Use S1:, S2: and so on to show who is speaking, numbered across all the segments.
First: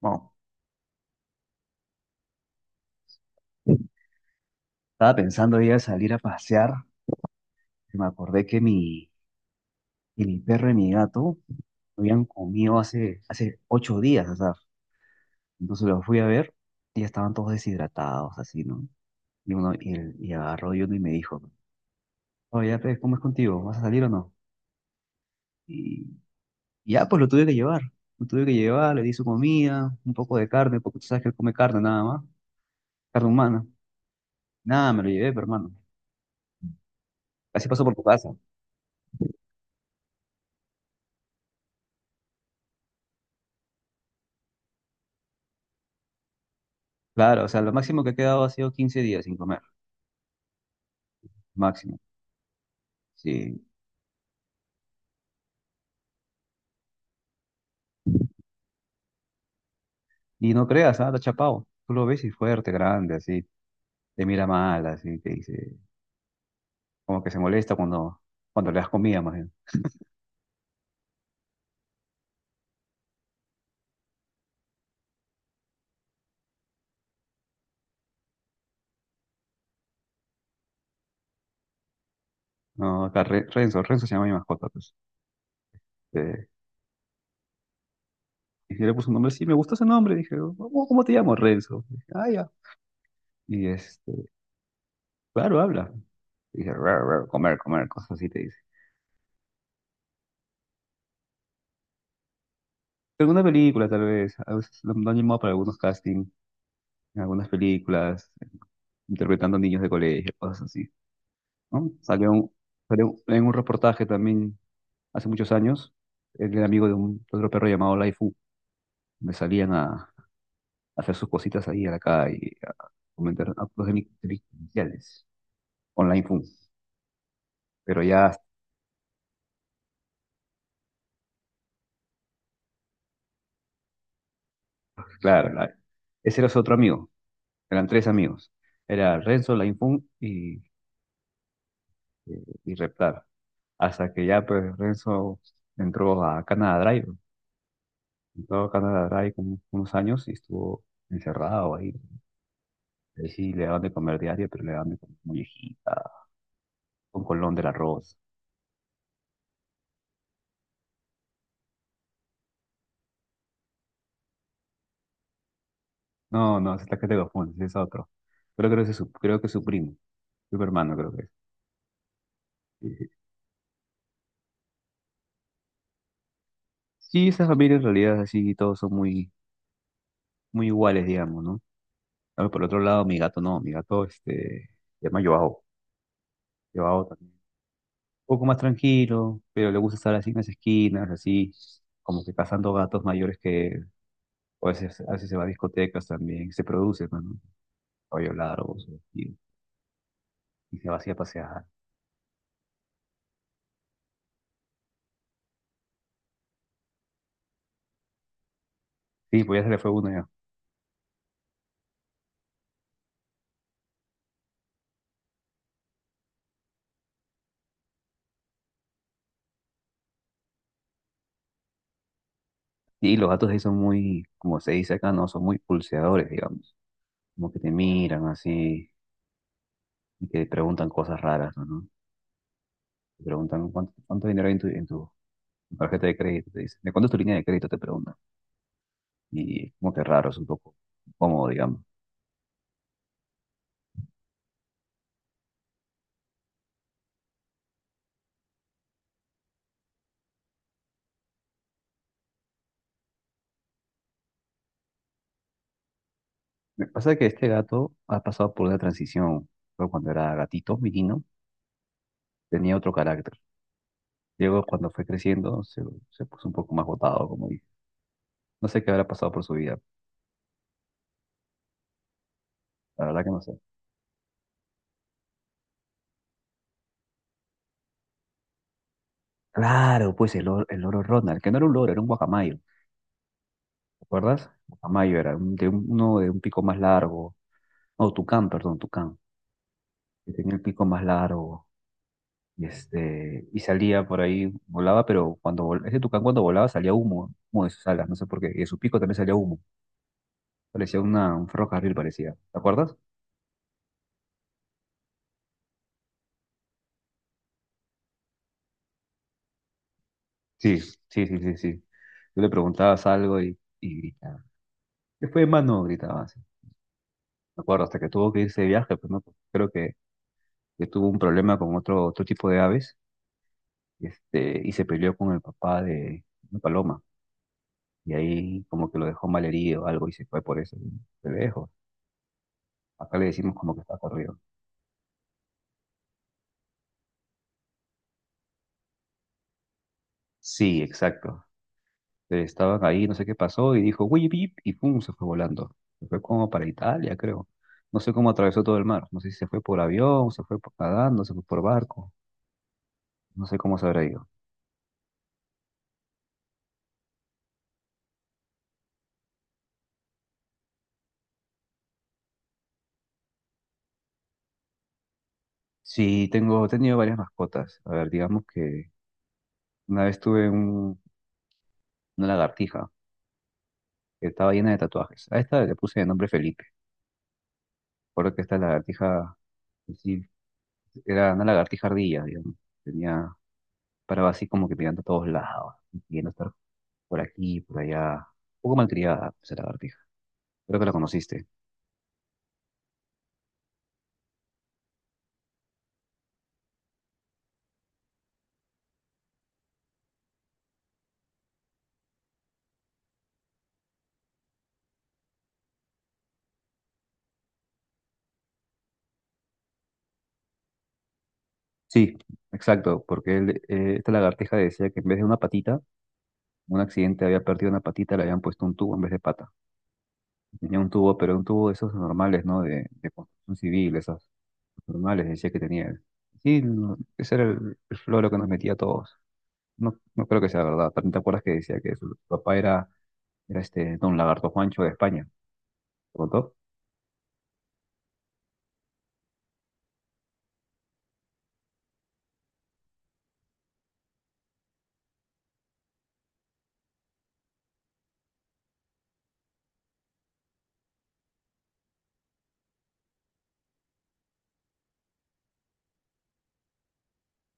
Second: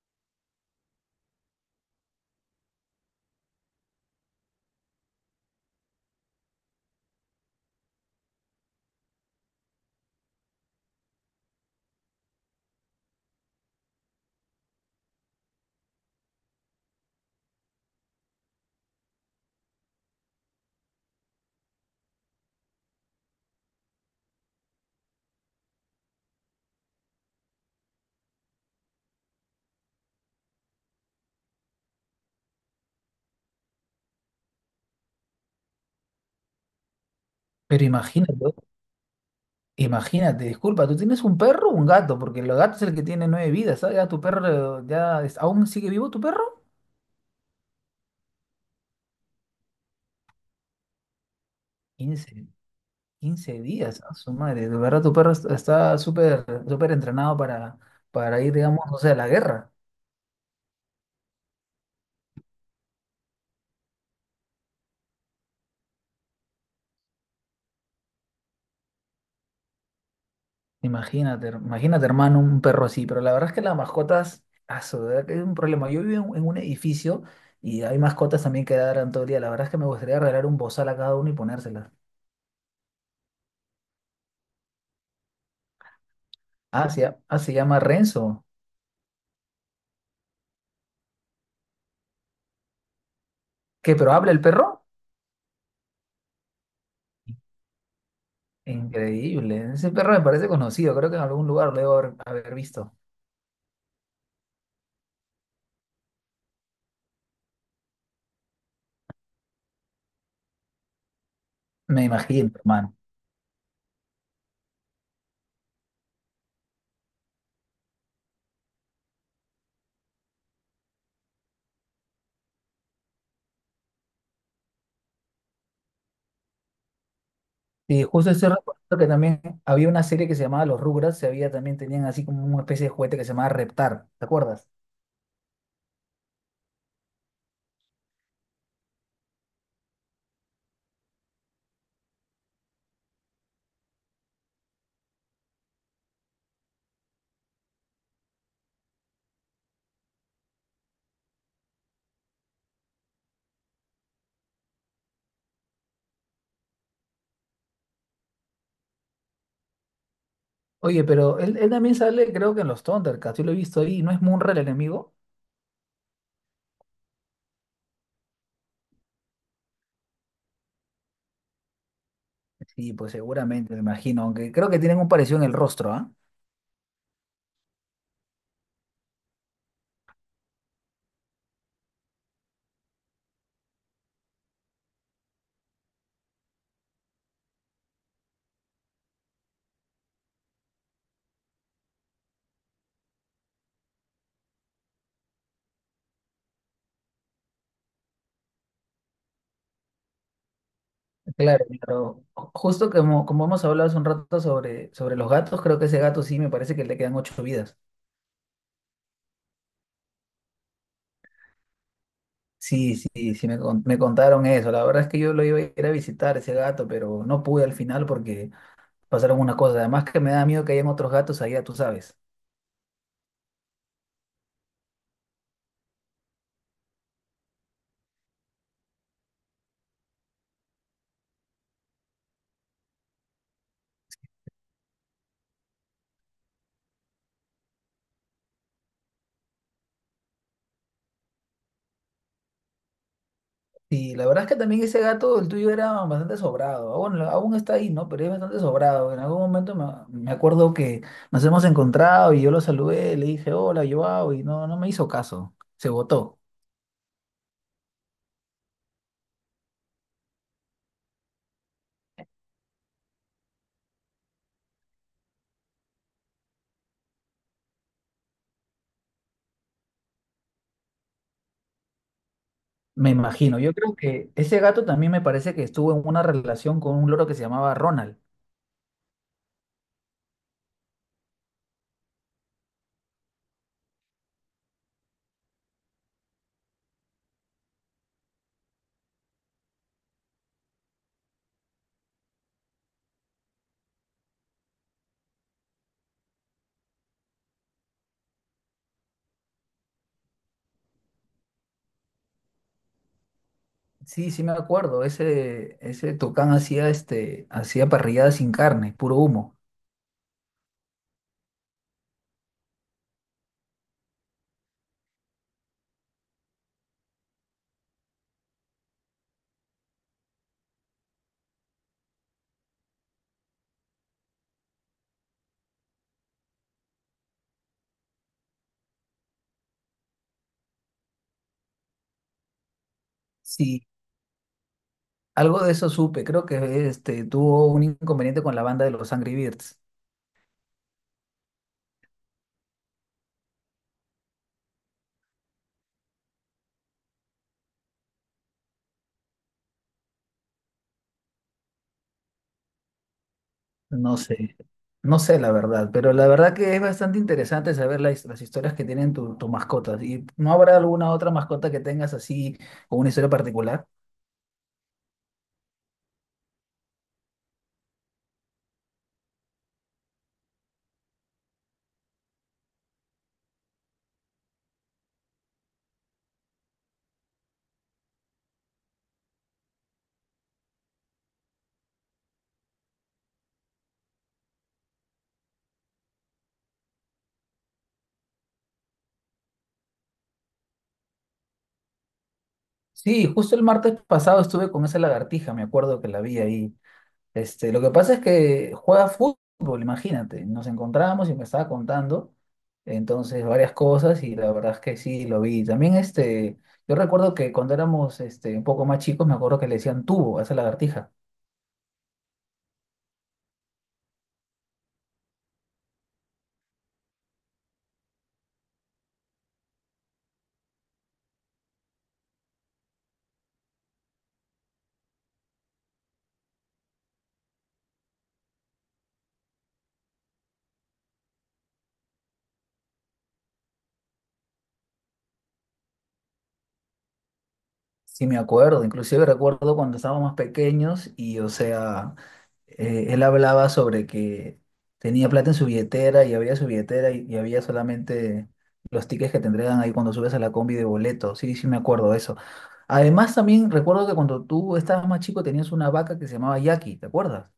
S1: Bueno, estaba pensando ya salir a pasear. Y me acordé que mi perro y mi gato habían comido hace 8 días, o sea, entonces los fui a ver y ya estaban todos deshidratados, así, ¿no? Y uno, y agarró y uno y me dijo, oye, pues, ¿cómo es contigo? ¿Vas a salir o no? Y, y ya, pues lo tuve que llevar. Lo tuve que llevar, le di su comida, un poco de carne, porque tú sabes que él come carne nada más, carne humana. Nada, me lo llevé, pero hermano. Así pasó
S2: Pero
S1: por tu casa.
S2: imagínate, imagínate, disculpa, ¿tú tienes un perro o un gato? Porque el gato es el que tiene nueve vidas, ¿sabes? Ya tu perro, ya, ¿aún sigue vivo tu perro?
S1: Claro, o sea, lo máximo que he quedado ha sido 15 días sin comer. Máximo.
S2: quince quince
S1: Sí.
S2: días, a su madre, de verdad tu perro está súper, súper entrenado para ir, digamos, o sea, a la guerra.
S1: Y no creas, nada, chapado. Tú lo ves y fuerte, grande, así. Te mira mal, así. Te dice. Como que se molesta cuando le das comida, más bien.
S2: Imagínate, imagínate, hermano, un perro así, pero la verdad es que las mascotas, a su verdad que es un problema. Yo vivo en un edificio y hay mascotas también que dan todo el día. La verdad es que me gustaría regalar un bozal a cada uno y ponérselas.
S1: No, acá Renzo. Renzo se llama mi mascota, pues. Eh,
S2: Ah, se llama Renzo.
S1: y yo le puse un nombre, sí, me gustó ese nombre. Dije, "Oh, ¿cómo te llamo, Renzo?". Dije, ah, ya. Y
S2: ¿Qué, pero
S1: este,
S2: habla el perro?
S1: claro, habla. Dice, "Rar, rar, comer, comer", cosas así te dice.
S2: Increíble. Ese perro me parece conocido. Creo que en algún lugar lo debo haber visto.
S1: Alguna película, tal vez. A veces lo han llamado para algunos castings, en algunas películas, interpretando niños de colegio, cosas así, ¿no?
S2: Me
S1: Salió
S2: imagino,
S1: un-
S2: hermano.
S1: salió en un reportaje también hace muchos años, el amigo de, un, de otro perro llamado Laifu, me salían a, hacer sus cositas ahí a la calle, a cometer actos delincuenciales con Laifu. Pero
S2: Y justo
S1: ya,
S2: estoy recordando que también había una serie que se llamaba Los Rugrats. Se había también tenían así como una especie de juguete que se llamaba Reptar. ¿Te acuerdas?
S1: claro, ese era su otro amigo, eran tres amigos, era Renzo, Laifu y Reptar, hasta que ya pues Renzo entró a Canada Drive, entró a Canada Drive como unos años y estuvo encerrado ahí. Ahí sí le daban de comer diario, pero le daban de comer muñequita, con colón del arroz.
S2: Oye, pero él también sale, creo que en los Thundercats. Yo lo he visto ahí. ¿No es Munra el enemigo?
S1: No, no, esa es la que te confundes, ese es otro. Pero creo que es su, creo que es su primo, su hermano creo que es.
S2: Sí,
S1: Sí, sí.
S2: pues seguramente, me imagino. Aunque creo que tienen un parecido en el rostro, ¿ah?
S1: Sí, esa familia en realidad es así, todos son muy, muy iguales, digamos, ¿no? Ahora, por otro lado, mi gato no, mi gato este, se llama Joao. Joao también. Un poco más tranquilo, pero le gusta estar así en las esquinas, así, como que cazando gatos mayores que él. O a veces se va a discotecas también, se produce, pues, ¿no? Cabello largo, y, y se va así a pasear.
S2: Claro, claro. Justo como hemos hablado hace un rato sobre los gatos, creo que ese gato sí me parece que le quedan ocho vidas.
S1: Sí, pues ya se le fue uno ya.
S2: Sí, sí, sí, me contaron eso. La verdad es que yo lo iba a ir a visitar ese gato, pero no pude al final porque pasaron unas cosas. Además que me da miedo que hayan otros gatos allá, tú sabes.
S1: Y los gatos ahí son muy, como se dice acá, no, son muy pulseadores, digamos. Como que te miran así y que te preguntan cosas raras, ¿no? ¿No? Te preguntan cuánto dinero hay en tu tarjeta de crédito, te dicen. ¿De cuánto es tu línea de crédito? Te preguntan. Y es como que raro, es un poco incómodo, digamos.
S2: Y la verdad es que también ese gato, el tuyo, era bastante sobrado. Aún, aún está ahí, ¿no? Pero es bastante sobrado. En algún momento me acuerdo que nos hemos encontrado y yo lo saludé, le dije hola, Joao, y no, no me hizo caso. Se botó,
S1: Me pasa que este gato ha pasado por una transición. Pero cuando era gatito, menino, tenía otro carácter. Luego, cuando fue creciendo, se puso un poco más botado, como dije. No sé qué habrá pasado por su vida. La
S2: me
S1: verdad que no sé.
S2: imagino. Yo creo que ese gato también me parece que estuvo en una relación con un loro que se llamaba Ronald.
S1: Claro, pues el, el loro Ronald, que no era un loro, era un guacamayo, ¿te acuerdas? Guacamayo era un- de un- uno de un pico más largo, no, tucán, perdón, tucán, que tenía el pico más largo, y este, y salía por ahí, volaba, pero ese tucán cuando volaba salía humo, humo de sus alas, no sé por qué, y de su pico también salía humo, parecía una, un ferrocarril, parecía, ¿te acuerdas?
S2: Sí, sí me acuerdo. Ese Tucán hacía este, hacía parrilladas sin carne, puro humo.
S1: Sí, sí, sí, sí, sí. Tú le preguntabas algo y gritaba, "¿qué fue, mano?". Gritaba así, me acuerdo, hasta que tuvo que irse de viaje, pues no, creo que tuvo un problema con otro, otro tipo de aves, este, y se peleó con el papá de una paloma, y ahí como que lo dejó malherido o algo y se fue por eso, se lejos. Acá le decimos como que
S2: Sí,
S1: está corrido.
S2: algo de eso supe. Creo que este tuvo un inconveniente con la banda de los Angry Birds.
S1: Sí, exacto. Estaban ahí, no sé qué pasó, y dijo, "uy, pip", y pum, se fue volando. Se fue como para Italia, creo. No sé cómo atravesó todo el mar. No sé si se fue por avión, se fue nadando, se fue por barco. No sé cómo se habrá
S2: No
S1: ido.
S2: sé, no sé la verdad, pero la verdad que es bastante interesante saber las historias que tienen tus mascotas. ¿Y no habrá alguna otra mascota que tengas así con una historia particular?
S1: Sí, tengo, he tenido varias mascotas. A ver, digamos que una vez tuve una lagartija. Que estaba llena de tatuajes. A esta le puse de nombre Felipe. Recuerdo que esta lagartija, sí, era una lagartija ardilla, digamos. Tenía, paraba así como que mirando a todos lados, queriendo estar por aquí, por allá. Un poco malcriada esa lagartija. Creo que la conociste.
S2: Sí, justo el martes pasado estuve con esa lagartija, me acuerdo que la vi ahí. Este, lo que pasa es que juega fútbol, imagínate. Nos encontramos y me estaba contando, entonces, varias cosas y la verdad es que sí, lo vi. También, este, yo recuerdo que cuando éramos, este, un poco más chicos, me acuerdo que le decían tubo a esa lagartija.
S1: Sí, exacto, porque él, esta lagartija decía que en vez de una patita, en un accidente había perdido una patita, le habían puesto un tubo en vez de pata. Tenía un tubo, pero un tubo de esos normales, ¿no? De construcción civil, esas normales, decía que tenía él. Sí, no, ese era el, floro que nos metía a todos. No, no creo que sea verdad. ¿También te acuerdas que decía que su papá era este Don Lagarto Juancho de España? ¿Te contó?
S2: Sí, me acuerdo, inclusive recuerdo cuando estábamos más pequeños y, o sea, él hablaba sobre que tenía plata en su billetera y había su billetera y había solamente los tickets que te entregan ahí cuando subes a la combi de boleto. Sí, sí, me acuerdo de eso. Además, también recuerdo que cuando tú estabas más chico tenías una vaca que se llamaba Jackie, ¿te acuerdas?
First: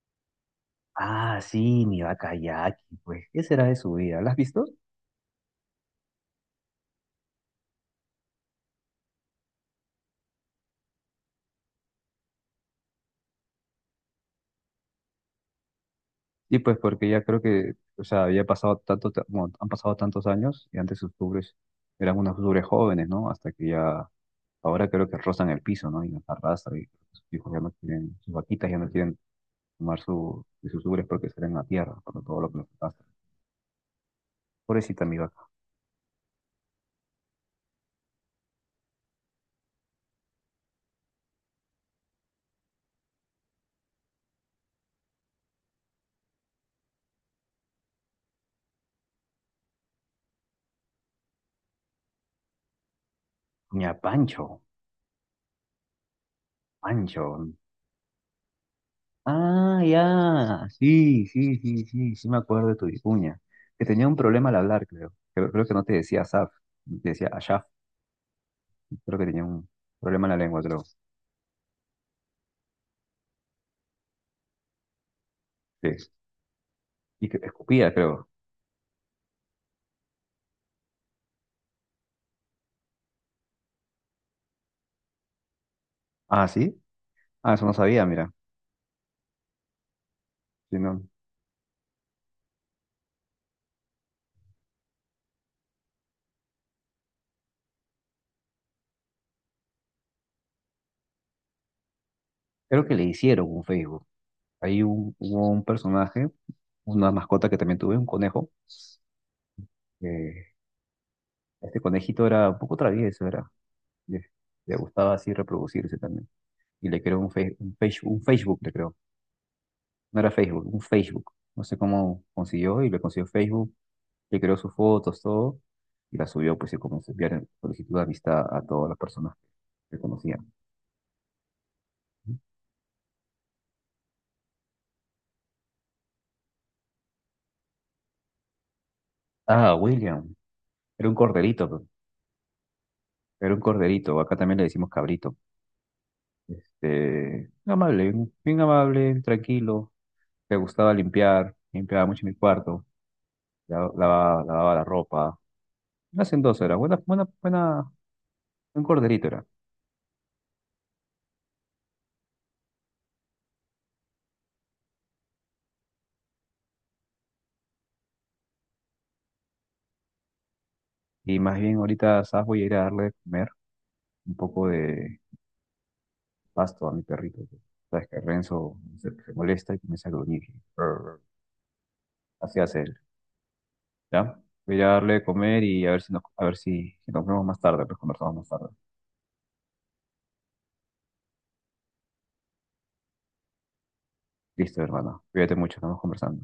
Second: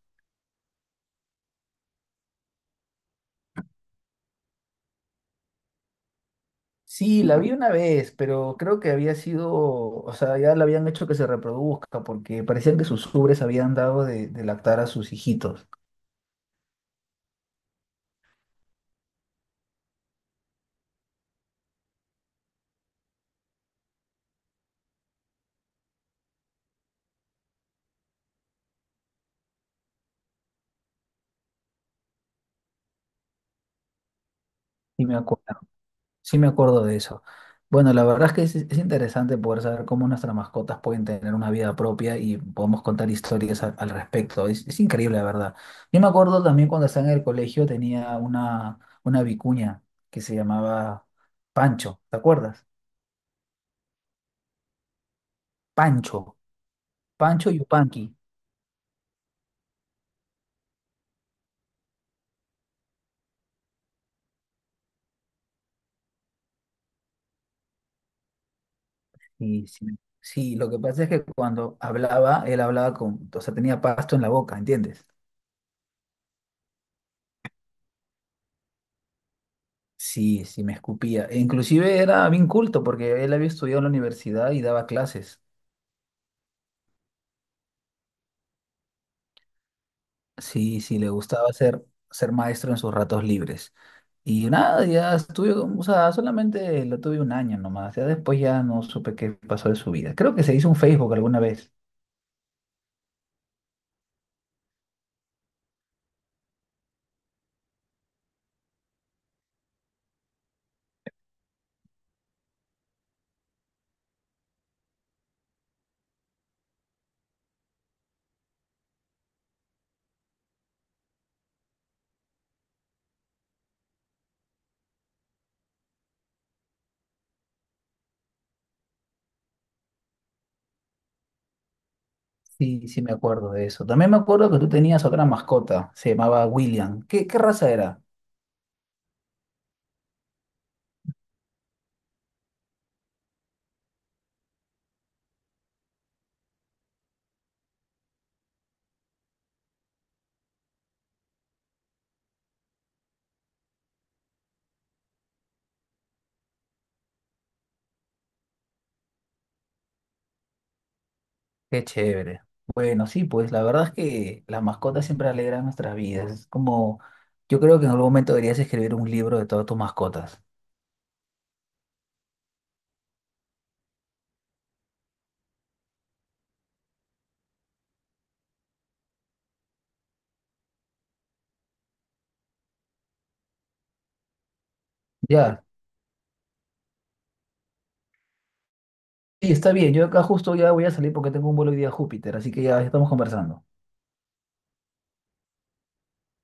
S1: Ah, sí, mi vaca Jackie, pues, ¿qué será de su vida? ¿La has visto?
S2: Sí, la vi una vez, pero creo que había sido, o sea, ya la habían hecho que se reproduzca porque parecían que sus ubres habían dado de lactar a sus hijitos.
S1: Sí, pues porque ya creo que, o sea, había pasado tanto, bueno, han pasado tantos años y antes sus pobres eran unos pobres jóvenes, ¿no? Hasta que ya, ahora creo que rozan el piso, ¿no? Y nos arrastran y sus hijos ya no quieren, sus vaquitas ya no quieren tomar su, de sus ubres porque serán en la tierra, por todo lo que nos pasa. Pobrecita
S2: Y me
S1: mi
S2: acuerdo.
S1: vaca.
S2: Sí me acuerdo de eso. Bueno, la verdad es que es interesante poder saber cómo nuestras mascotas pueden tener una vida propia y podemos contar historias al respecto. Es increíble, la verdad. Yo me acuerdo también cuando estaba en el colegio tenía una, vicuña que se llamaba Pancho, ¿te acuerdas?
S1: Ña, Pancho,
S2: Pancho,
S1: Pancho.
S2: Pancho Yupanqui.
S1: Ah, ya, sí, sí, sí, sí, sí me acuerdo de tu vicuña, que tenía un problema al hablar, creo. Creo que no te decía Asaf, te decía Ashaf, creo que tenía
S2: Y
S1: un
S2: sí,
S1: problema en la
S2: sí,
S1: lengua,
S2: lo que
S1: creo.
S2: pasa es que cuando hablaba, él hablaba con, o sea, tenía pasto en la boca, ¿entiendes?
S1: Sí. Y que escupía, creo.
S2: Sí, sí, me escupía. E Inclusive era bien culto porque él había estudiado en la universidad y daba clases.
S1: Ah, sí, ah, eso no sabía, mira. Sí,
S2: Sí, sí,
S1: no.
S2: le gustaba ser maestro en sus ratos libres. Y nada, ya estuve, o sea, solamente lo tuve un año nomás. Ya después ya no supe qué pasó de su vida. Creo que se hizo un Facebook alguna vez.
S1: Creo que le hicieron un Facebook. Ahí hubo un personaje, una mascota que también tuve, un conejo, que este conejito era un poco travieso, era. Le, le gustaba así reproducirse también. Y le creó un Facebook, le creó. No era Facebook, un Facebook. No sé cómo consiguió y le consiguió Facebook. Le creó sus fotos, todo. Y la subió, pues, y comenzó a enviar solicitud de amistad a todas las personas que conocían.
S2: Sí, sí, me acuerdo de eso. También me acuerdo que tú tenías otra mascota, se llamaba William. ¿Qué, qué raza era?
S1: Ah, William. Era un corderito, pe. Era un corderito. Acá también le decimos cabrito. Amable, bien amable, tranquilo. Le gustaba limpiar, limpiaba mucho mi cuarto. Lavaba la ropa. Unas en 2 horas, buena, buena, buena, buen corderito era.
S2: Qué chévere. Bueno, sí, pues la verdad es que las mascotas siempre alegran nuestras vidas. Es como, yo creo que en algún momento deberías escribir un libro de todas tus mascotas.
S1: Y más bien ahorita, ¿sabes? Voy a ir a darle de comer un poco de pasto a mi perrito. Que Sabes que Renzo se molesta y comienza a gruñir. Brr. Así hace él, ¿ya? Voy a ir a darle de comer
S2: Ya,
S1: y a ver si nos, a ver si nos vemos más tarde, pues conversamos más tarde.
S2: sí, está bien. Yo acá justo ya voy a salir porque tengo un vuelo hoy día a Júpiter, así que ya estamos conversando.
S1: Listo, hermana. Cuídate mucho, estamos conversando.